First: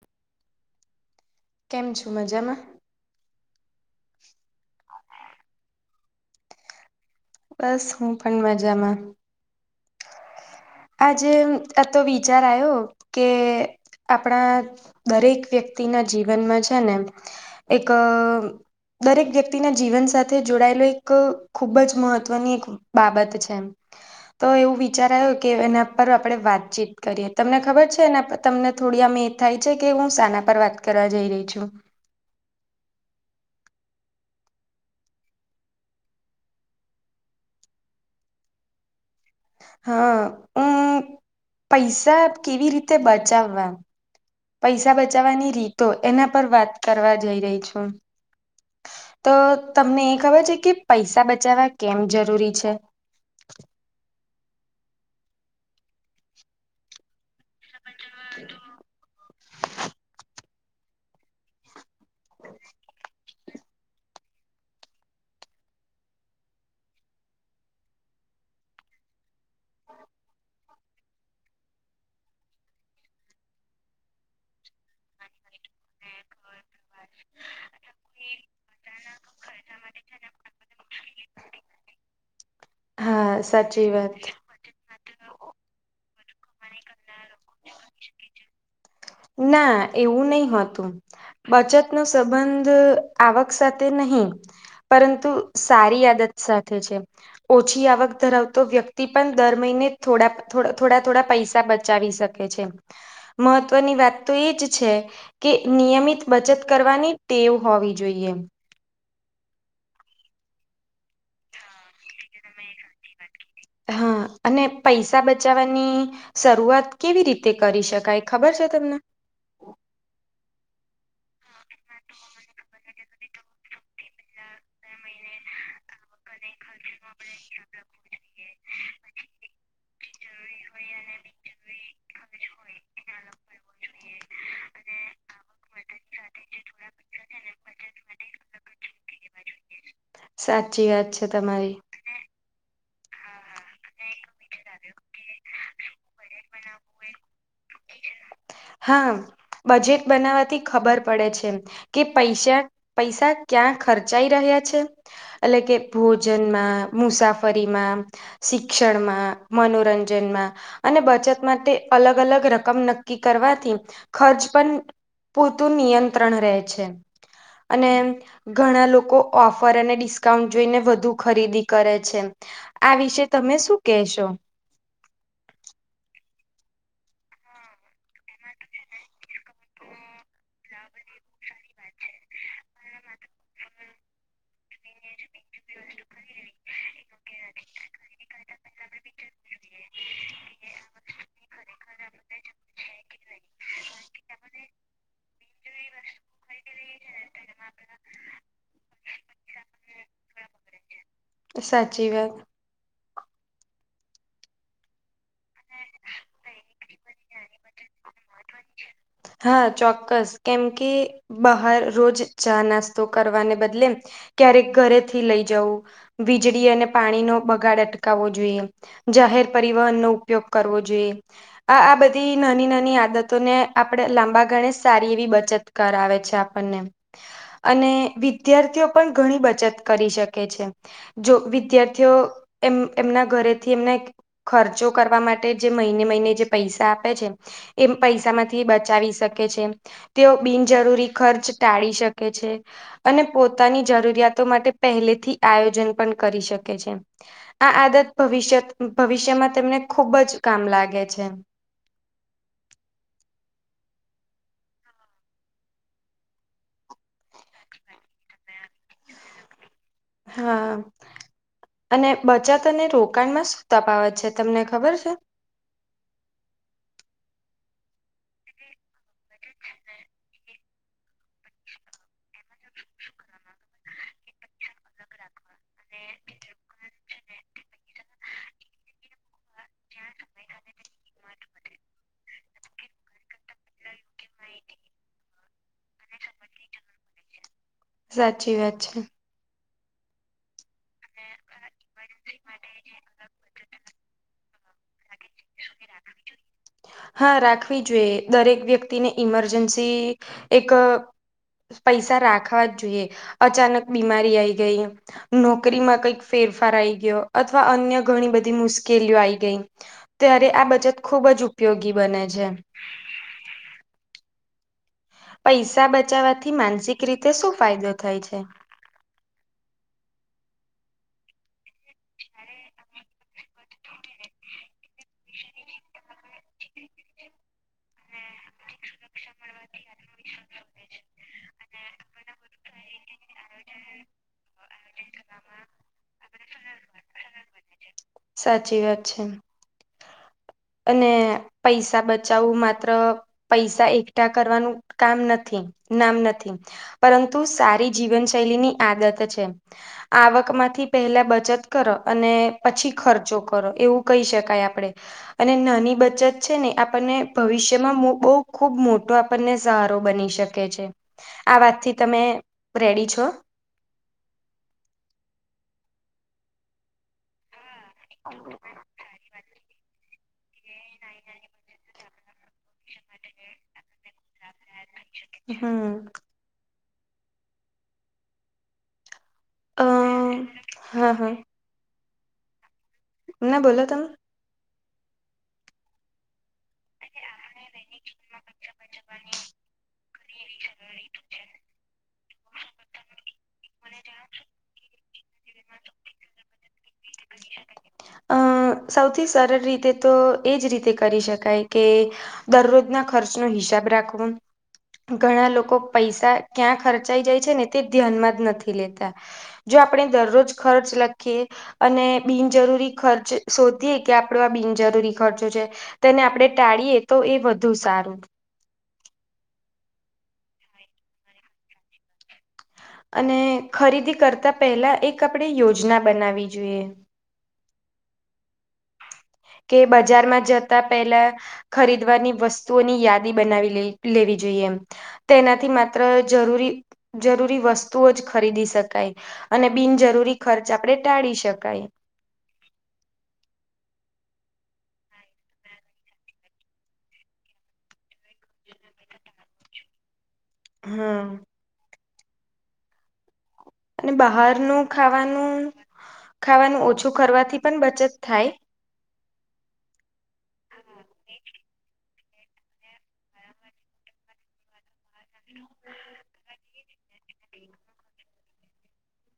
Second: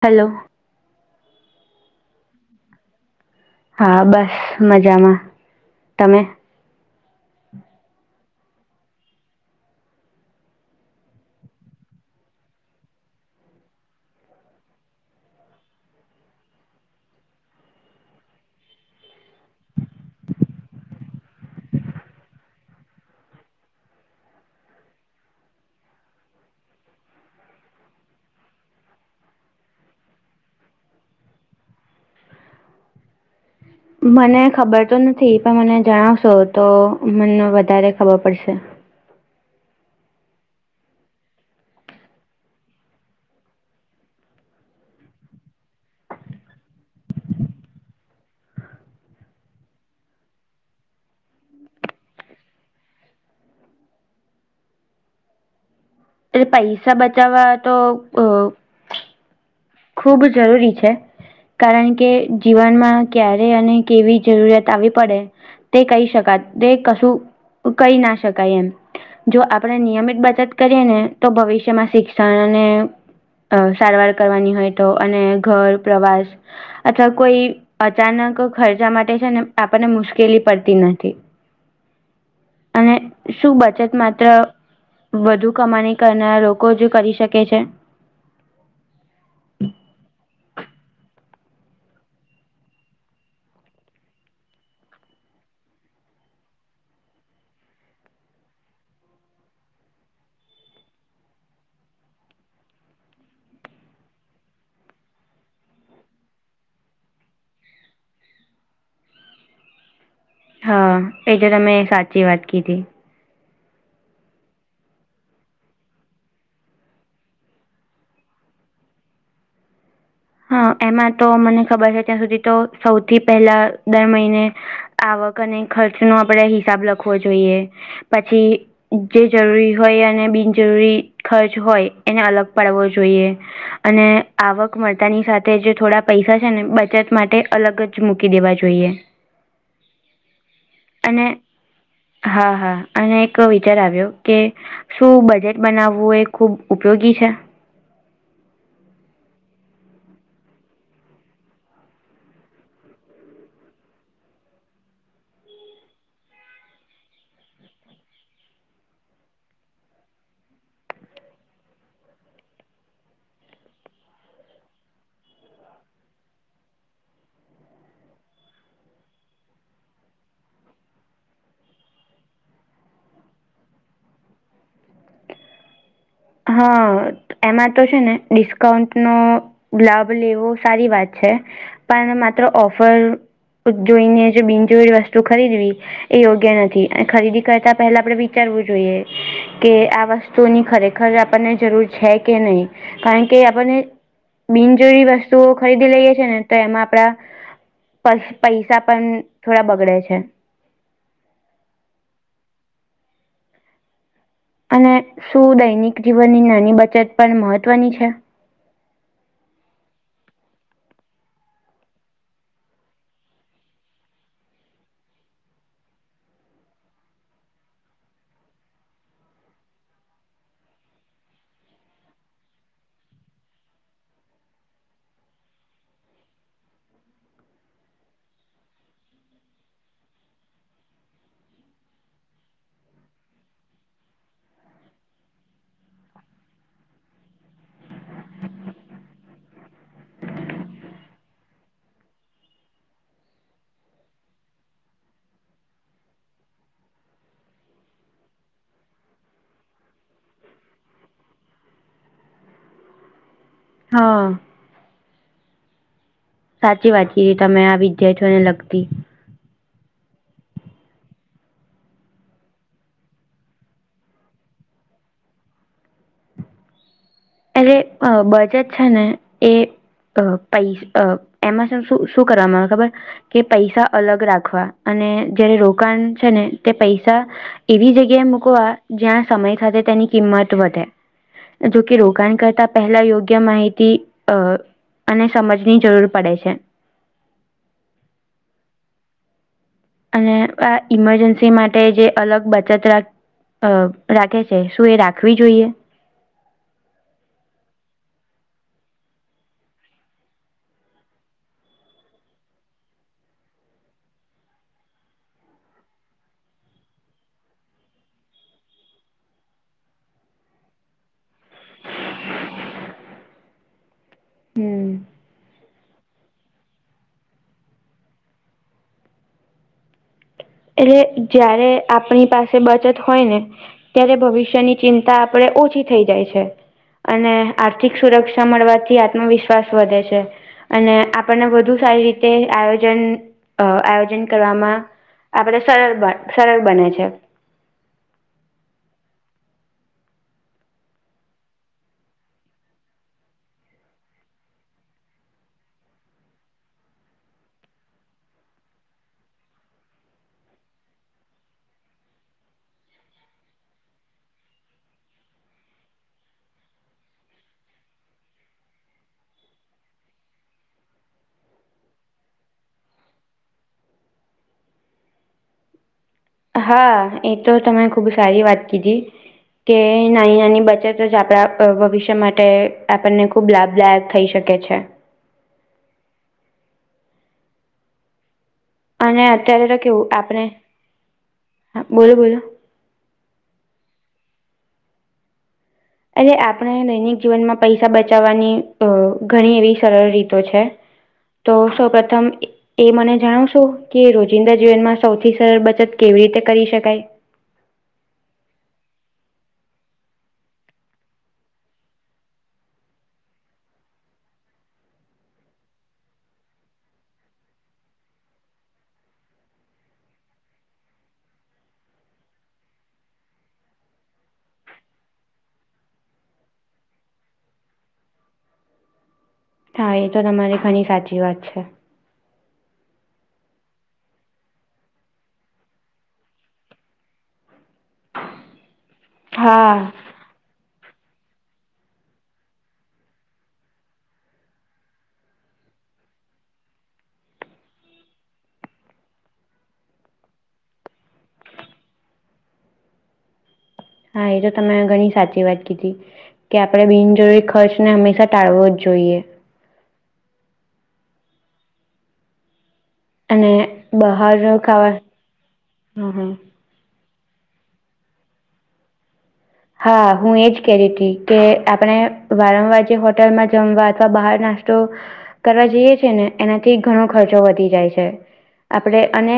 Hello. કેમ છે મજમાં? હા બસ મજામાં. તમે? બસ હું પણ મજામાં. આજે આ તો વિચાર આવ્યો કે આપણા દરેક વ્યક્તિના જીવનમાં છે ને એક અ દરેક વ્યક્તિના જીવન સાથે જોડાયેલો એક ખૂબ જ મહત્વની એક બાબત છે એમ તો એવું વિચારું આયો કે એના પર આપણે વાતચીત કરીએ તમને ખબર છે એના પર તમને થોડી આમ એ થાય છે કે હું સાના પર વાત કરું કરવા જઈ રહી છું. મને ખબર તો નથી પણ મને જણાવશો તો મને વધારે ખબર પડશે. હા હ પૈસા કેવી રીતે બચાવવા. પૈસા બચાવવાની રીતો એના પર વાત કરવા જઈ રહી છું. તો તમને એ ખબર છે કે પૈસા બચાવવા કેમ જરૂરી છે. એટલે પૈસા બચાવવા તો અ ખૂબ જરૂરી છે કારણ કે જીવનમાં ક્યારે અને કેવી જરૂરિયાત આવી પડે તે કહી શકાય તે કશું કહી ના શકાય એમ. જો આપણે નિયમિત બચત કરીએ ને તો ભવિષ્યમાં શિક્ષણ અને અ સારવાર કરવાની હોય તો અને ઘર પ્રવાસ અથવા કોઈ અચાનક ખર્ચા માટે છે ને આપણને મુશ્કેલી પડતી નથી. [unintelligible] અને હા શું સાચી બચત વાત. માત્ર વધુ કમાણી કરના લોકો જ કરી શકે છે. ના એવું નહી હોતું. બચત નો સંબંધ આવક સાથે નહી. પરંતુ સારી આદત સાથે છે. ઓછી આવક ધરાવતો વ્યક્તિ પણ દર મહિને થોડા થોડા થોડા પૈસા બચાવી શકે છે મહત્વનુ મહત્વ ની વાત તો એ જ છે કે નિયમિત બચત કરવાની ટેવ હોવી જોઈએ. હા એજ તમે સાચી વાત કીધી હા અને પૈસા બચાવવાની શરૂઆત કેવી રીતે કરી શકાય ખબર છે તમને. હા એમાં તો મને ખબર હા છે ત્યાં સુધી મને તો ખબર નથી સૌથી સુધી તો પહેલા દર સૌથી મહિને પહેલા દર મહિને આવક અને ખર્ચ નો આવક આપડે અને એક હિસાબ ખર્ચનો રાખવો આપણે જોઈએ હિસાબ રાખવો પછી જોઈએ જે જરૂરી હોય અને જરૂરી બિનજરૂરી હોય અને ખર્ચ બિનજરૂરી હોય એને ખર્ચ અલગ હોય પાડવો એને જોઈએ. અલગ કરવો અને જોઈએ આવક અને માટે માતાની સાથે આવક જે થોડા વધતાની પૈસા સાથે છે જે ને થોડા બચત પૈસા છે માટે ને બચત અલગ જ માટે મૂકી દેવા અલગ જ જોઈએ. મૂકી સાચી વાત છે અને તમારી. હા હા અને એક હા હા વિચાર અને આવ્યો એક કે વિચાર આવ્યો શું કે બજેટ બનાવવું એ બજેટ ખુબ બનાવવું એ ઉપયોગી છે. હા બજેટ બનાવાથી ખબર પડે છે. કે પૈસા પૈસા ક્યાં ખર્ચાઈ રહ્યા છે. એટલે કે ભોજનમાં મુસાફરીમાં શિક્ષણમાં મનોરંજનમાં અને બચત માટે અલગ અલગ રકમ નક્કી કરવાથી ખર્ચ પણ પુરતું નિયંત્રણ રહે છે. અને ઘણા લોકો ઓફર અને ડિસ્કાઉન્ટ જોઈને વધુ ખરીદી કરે છે. આ વિશે તમે શું કેહેશો? હા એમાં તો છે ને ડિસ્કાઉન્ટ નો લાભ લેવો સારી વાત છે પણ માત્ર ઓફર જોઈનેજ બિનજરૂરી વસ્તુ ખરીદવી એ યોગ્ય નથી અને ખરીદી કરતા પહેલા આપડે વિચારવું જોઈએ કે આ વસ્તુની ખરેખર ખર આપણને જરૂર છે કે નહી કારણ કે આપણને બિનજરી વસ્તુઓ ખરીદી લઈએ છીએ છે ને તો એમાં આપડા પણ પૈસા પણ થોડા બગડે છે. સાચી વાત. અને શું દૈનિક જીવનની નાની બચત પણ મહત્ત્વની છે? હા ચોક્કસ કેમ કે બહાર રોજ ચા નાસ્તો કરવાને બદલે, ક્યારેક ઘરેથી લઈ જવું. વીજળી અને પાણી નો બગાડ અટકાવવો જોઈએ. જાહેર પરિવહનનો ઉપયોગ કરવો જોઈએ, આ આ બધી નાની નાની આદતોને. આપણે લાંબા ગાળે સારી એવી બચત કરાવે છે આપણને. અને વિદ્યાર્થીઓ પણ ઘણી બચત કરી શકે છે. જો વિદ્યાર્થીઓ એમ એમના ઘરેથી એમના ખર્ચો કરવા માટે જે મહિને મહિને જે પૈસા આપે છે, એમ પૈસા માંથી થી બચાવી શકે છે, તેઓ બિનજરૂરી ખર્ચ ટાળી શકે છે. અને પોતાની જરૂરિયાતો માટે પહેલેથી આયોજન પણ કરી શકે છે. આ આદત ભવિષ્યત ભવિષ્યમાં તેમને ખુબ જ કામ લાગે છે. હા. સાચી વાત કી રી તમે આ વિદ્યાર્થીઓને લગતી. હા. અને બચતને રોકાણમાં શું તફાવત છે તમને ખબર છે? અરે બજેટ છે ને એ એ પૈસા એમાંન શ શું કરવામાં આવે ખબર. કે પૈસા અલગ રાખવા અને જયારે રોકાણ છે ને તે પૈસા એવી જગ્યાએ મૂકવા જ્યાં સમય થ તેની કિંમત વધે, જોકે રો કાણ કરતાં પહેલા યોગ્ય માહિતી અ અને સમજની જરૂર પડે છે. સાચી વાત છે. અને આ ઇમરજન્સી માટે જે અલગ બચત રાખ અ રાખે છે શું એ રાખવી જોઈએ? હા રાખવી જોઈએ દરેક વ્યક્તિને ઈમરજન્સી, એક પૈસા રાખવા જ જોઈએ, અચાનક બીમારી આઈ ગઈ. નોકરીમાં કઈક ફેરફાર આઈ ગયો અથવા અન્ય ઘણી બધી મુશ્કેલીઓ આઈ ગઈ. ત્યારે આ બચત ખુબ જ ઉપયોગી બને છે. હમ. પૈસા બચાવવાથી માનસિક રીતે શું ફાયદો થાય છે? એટલે જયારે આપણી પાસે બચત હોય ને, ત્યારે ભવિષ્યની ચિંતા આપણેે ઓછી થઈ જાય છે. અને આર્થિક સુરક્ષા મળવાથી આત્મવિશ્વાસ વધે છે. અને આપણને વધુ સારી રીતે આયોજન આયોજન કરવામાં આપડ સરળ સરળ બને છે. સાચી વાત છે. અને પૈસા બચાવું માત્ર પૈસા એકઠા કરવાનું કામ નથી નામ નથી. પરંતુ સારી જીવનશૈલીની આદત છે. આવક માંથી પેહેલા બચત કરો અને પછી ખર્ચો કરો એવું કહી શકાય આપણે અને નાની બચત છે ને આપણને ભવિષ્યમાં બહુ ખૂબ મોટો આપણને સહારો બની શકે આ વાતથી તમે રેડી છો. હા એ તો તમે ખુબ સારી હા વાત કીધી. કે નાની નાની બચત જ આપણા ભવિષ્ય માટે આપણને ખૂબ લાભદાયક થઈ શકે છે. હા. અને અત્યારે તો અ કેવું, આપણે હા હા બોલો બોલો. ના બોલો તમ. એ આપણે દૈનિક જીવનમાં પૈસા બચાવવાની અ ઘણી એવી સરળ રીતો છે. તો સૌપ્રથમ એ મને જણાવશો કે રોજિંદા જીવનમાં સૌથી સરળ બચત કેવી રીતે કરી શકાય. હા સૌથી સરળ રીતે તો એજ રીતે કરી શકાય કે દરરોજના ખર્ચ નો હિસાબ રાખવો. ઘણા લોકો પૈસા ક્યાં ખર્ચાઈ જાય છે ને તે ધ્યાનમાં જ નથી લેતા. જો આપણે દરરોજ ખર્ચ લખીએ. અને બિનજરૂરી ખર્ચ શોધીએ કે આપણો આ બિનજરૂરી ખર્ચો છે. તેને આપણે ટાળીએ તો એ વધુ સારું હા એ તો તમારી ઘણી સાચી વાત છે. અને ખરીદી કરતા પહેલા એક આપણે યોજના બનાવી જોઈએ. હા કે બજારમાં જતા પેલા ખરીદવારની વસ્તુઓની યાદી બનાવી લેવી જોઈએ એમ તેનાથી માત્ર જરૂરી જરૂરી વસ્તુઓ જ ખરીદી શકાય અને બિનજરૂરી ખર્ચ આપણે ટાળી શકાય. હા એ તો તમે ઘણી સાચી વાત કીધી કે આપડણે બિનજરૂરી ખર્ચ ને હંમેશા ટાળવો જ જોઈએ. હા. અને અને બહાર બહારનું ખાવા ખાવાનું હ હા ખાવાનું ઓછું કરવાથી પણ બચત થાય. હા હું એજ ક હતી કે આપણે. વારંવાર જે હોટલમાં જમવા અથવા બહાર નાસ્તો. કરવા જઈએ છ છે ને એનાથી ઘણો ખર્ચો વધી જાય છે આપણે અને.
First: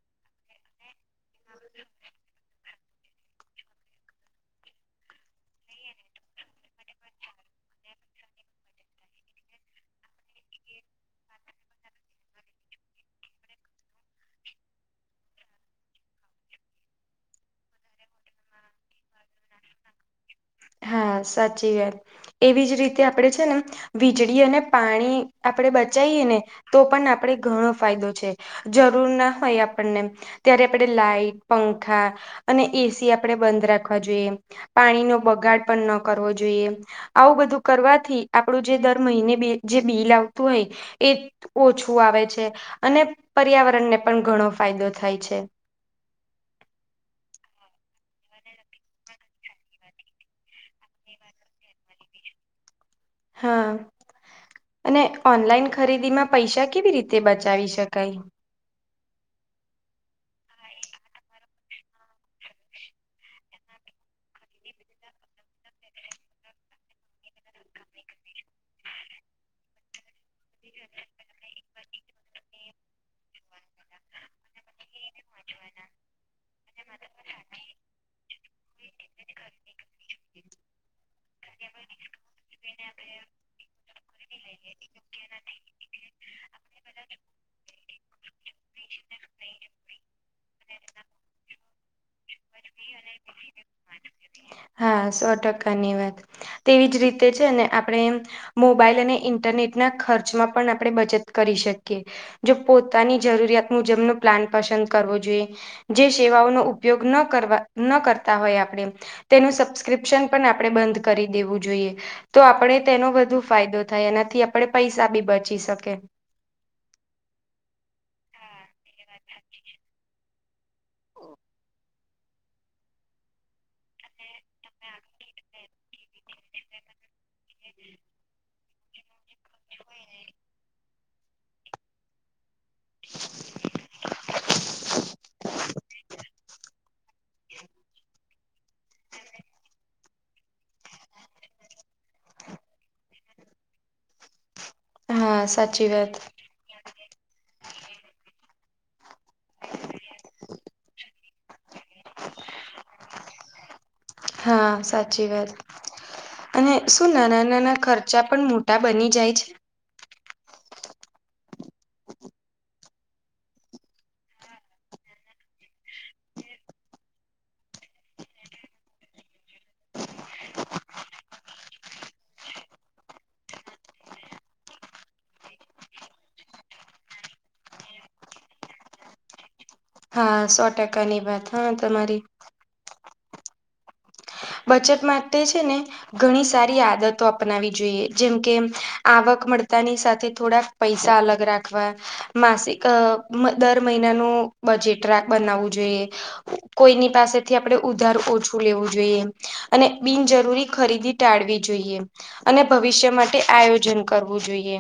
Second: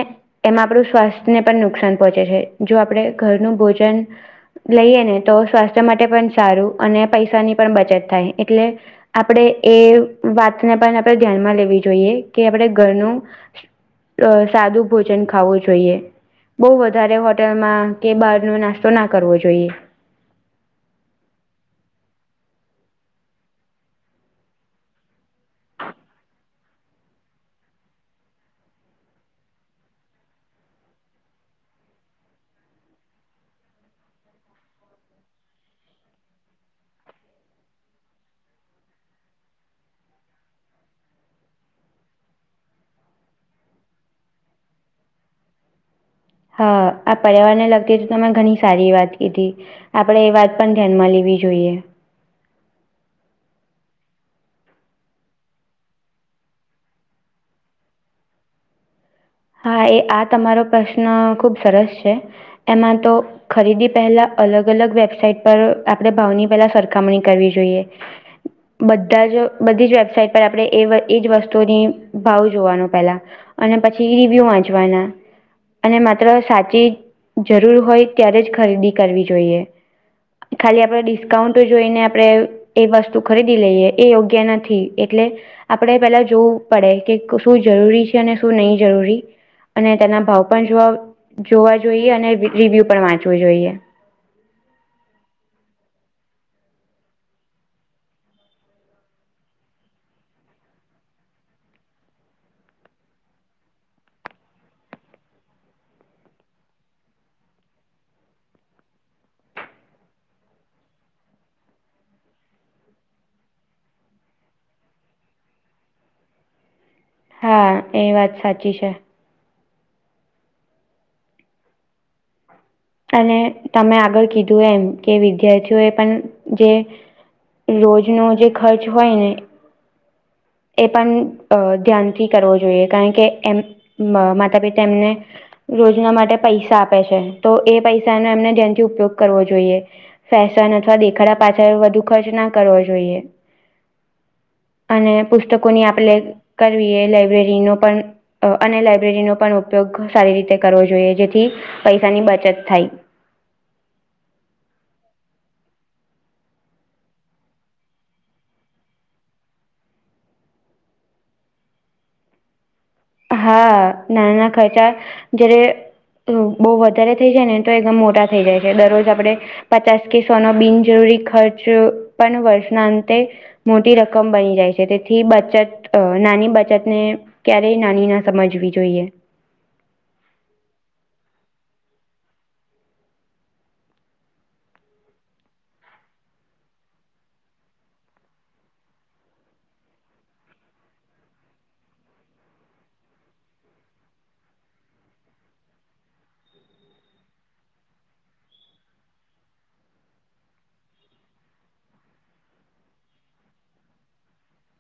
એમાં આપણું સ્વાસ્થ્યને પણ નુકસાન પહોંચે છે જો આપણે ઘરનું ભોજન. લઈએ ને તો સ્વાસ્થ્ય માટે પણ સારું અને પૈસાની પણ બચત થાય એટલે. આપણેે એ વાતને પણ આપણે ધ્યાનમાં લેવી જોઈએ કે આપણે ઘરનું. અ સાદું ભોજન ખાવું જોઈએ. બઉુ વધારે હોટલમાં કે બહાર નો નાસ્તો ના કરવો જોઈએ. હા સાચી વાત એવી જ રીતે આપણે છે ને. વીજળી અને પાણી આપણે બચીએ ને તો પણ આપણે ઘણો ફાયદો છે. જરૂર ના હોય આપણને. ત્યારે આપણે લાાઈટ પંખા અને એસી આપણે બંધ રાખવા જોઈએ. પાણી નો બગાડ પણ ન કરવો જોઈએ. આવું બધું કરવાથી આપણું જે દર મહિને જે બિલ આવતું હોય એ. ઓછું આવે છે અને પર્યાવરણને પણ ઘણો ફાયદો થાય છે. હા આ પર્યાવાર ને લગતી હતી તમે ઘણી સારી વાત કીધી. આપડે એ વાત પણ ધ્યાનમાં લેવી જોઈએ. હા. અને ઓનલાઈન ખરીદી માં પૈસા કેવી રીતે બચાવી શકાય. હા એ આ તમારો પ્રશ્ન ખૂબ સરસ છે એમાં તો. ખરીદી પહેલા અલગ અલગ વેબસાઇટ પર આપડણે ભાવની પહેલા સરખામણી કરવી જોઈએ. [inaudible] બધા જ બધી જ વેબસાાઈટ પર આપણે એ એજ વસ્તુની ભાવ જોવાનો પેલાં. અને પછી રિવ્યુ વાચવાના. અને માત્ર સાચી જરૂર હોય ત્યારે જ ખરીદી કરવી જોઈએ. ખાલી આપણે ડિસ્કાઉન્ટ જોઈને આપણે. એ વસ્તુ ખરીદી લઈએ એ યોગ્ય નથી એટલે. આપણે પેલા જોવું પડે કે શું જરૂરી છે અને શું નહીં જરૂરી. અને તેના ભાવ પણ જોવા જોવા જોઈએ, અને રિવ્યુ પણ વાંચવું જોઈએ. હા સો ટકાની વાત. તેવી જ રીતે છે ને આપણે મોબાઈલ અને ઇન્ટરનેટના ખર્ચમાં પણ આપણે બચત કરી શકીએ. જો પોતાની જરૂરિયાત મુજબનો પ્લાન પસંદ કરવો જોઈએ. જે સેવાઓનો ઉપયોગ ન કરવા ન કરતા હોય આપણે તેનું સબસ્ક્રિપ્શન પણ આપણે બંધ કરી દેવું જોઈએ. તો આપણે તેનો વધુ ફાયદો થાય, એનાથી આપણે પૈસા બી બચી શકે. હા! એ વાત સાચી છે. અને તમે આગળ કીધું એમ કે વિદ્યાર્થીઓ એ પણ જે રોજનો જે ખર્ચ હોય ને એ પણ ધ્યાનથી કરવો જોઈએ કારણ કે એમ અ માતા પિતા એમને રોજના માટે પૈસા આપે છે. તો એ પૈસાનો એમને ધ્યાનથી ઉપયોગ કરવો જોઈએ. ફેશન અથવા દેખાડા પાછળ વધુ ખર્ચ ના કરવો જોઈએ. [inaudible] અને હા પુસ્તકોની સાચી આપ વાત લે કરવી એ લાઈબ્રેરીનો પણ અ અને લાયબ્રેરીનો પણ ઉપયોગ સારી રીતે કરવો જોઈએ, જેથી પૈસાની બચત થાય. હા! સાચી વાત. અને શું નાના નાના ખર્ચા પણ મોટા બની જાય છે હા, નાનાના ખર્ચા જ્યારે તો બહુ વધારે થઈ જાય ને તો એકદમ મોટા થઇ જાય છે. દરરોજ આપડે પચાસ કે સોનો બિનજરૂરી ખર્ચ પણ વર્ષના અંતે મોટી રકમ બની જાય છે તેથી બચત અ નાની બચત ને ક્યારે નાની ના સમજવી જોઈએ. હા સો ટકાની વાત હો તમારી. બચત માટે છે ને ઘણી સારી આદતો અપનાવી જોઈએ. જેમકે, આવક મળતાની સાથે થોડા પૈસા અલગ રાખવા માસિક અ દર મહિનાનું બજેટ રાક બનાવવું જોઈએ. કોઈની પાસેથી આપડે ઉધાર ઓછું લેવું જોઈએ. અને બિનજરૂરી ખરીદી ટાળવી જોઈએ. અને ભવિષ્ય માટે આયોજન કરવું જોઈએ.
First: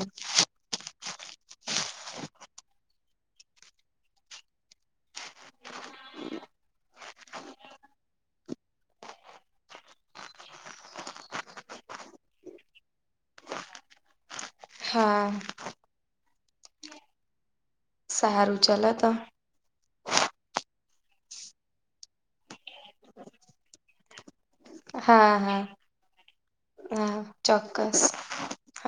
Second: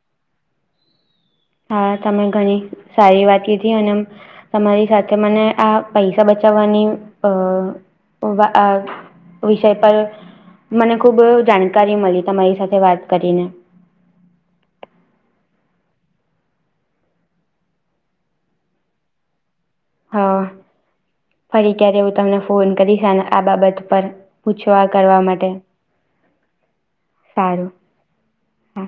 હા, તમે ઘણી સારી વાત કીધી અને તમારી સાથે મને આ પૈસા બચાવવાની અ વા આ વિષય પર મને ખૂબ જાણકારી મલી તમારી સાથે વાત કરીને. હા. સારું ચલો તો. હ.. ફરી ક્યારે હું તમને ફોન કરીશ અને આ બાબત પર પૂછવા કરવા હા માટે હા હા! સારું ચોક્ક હા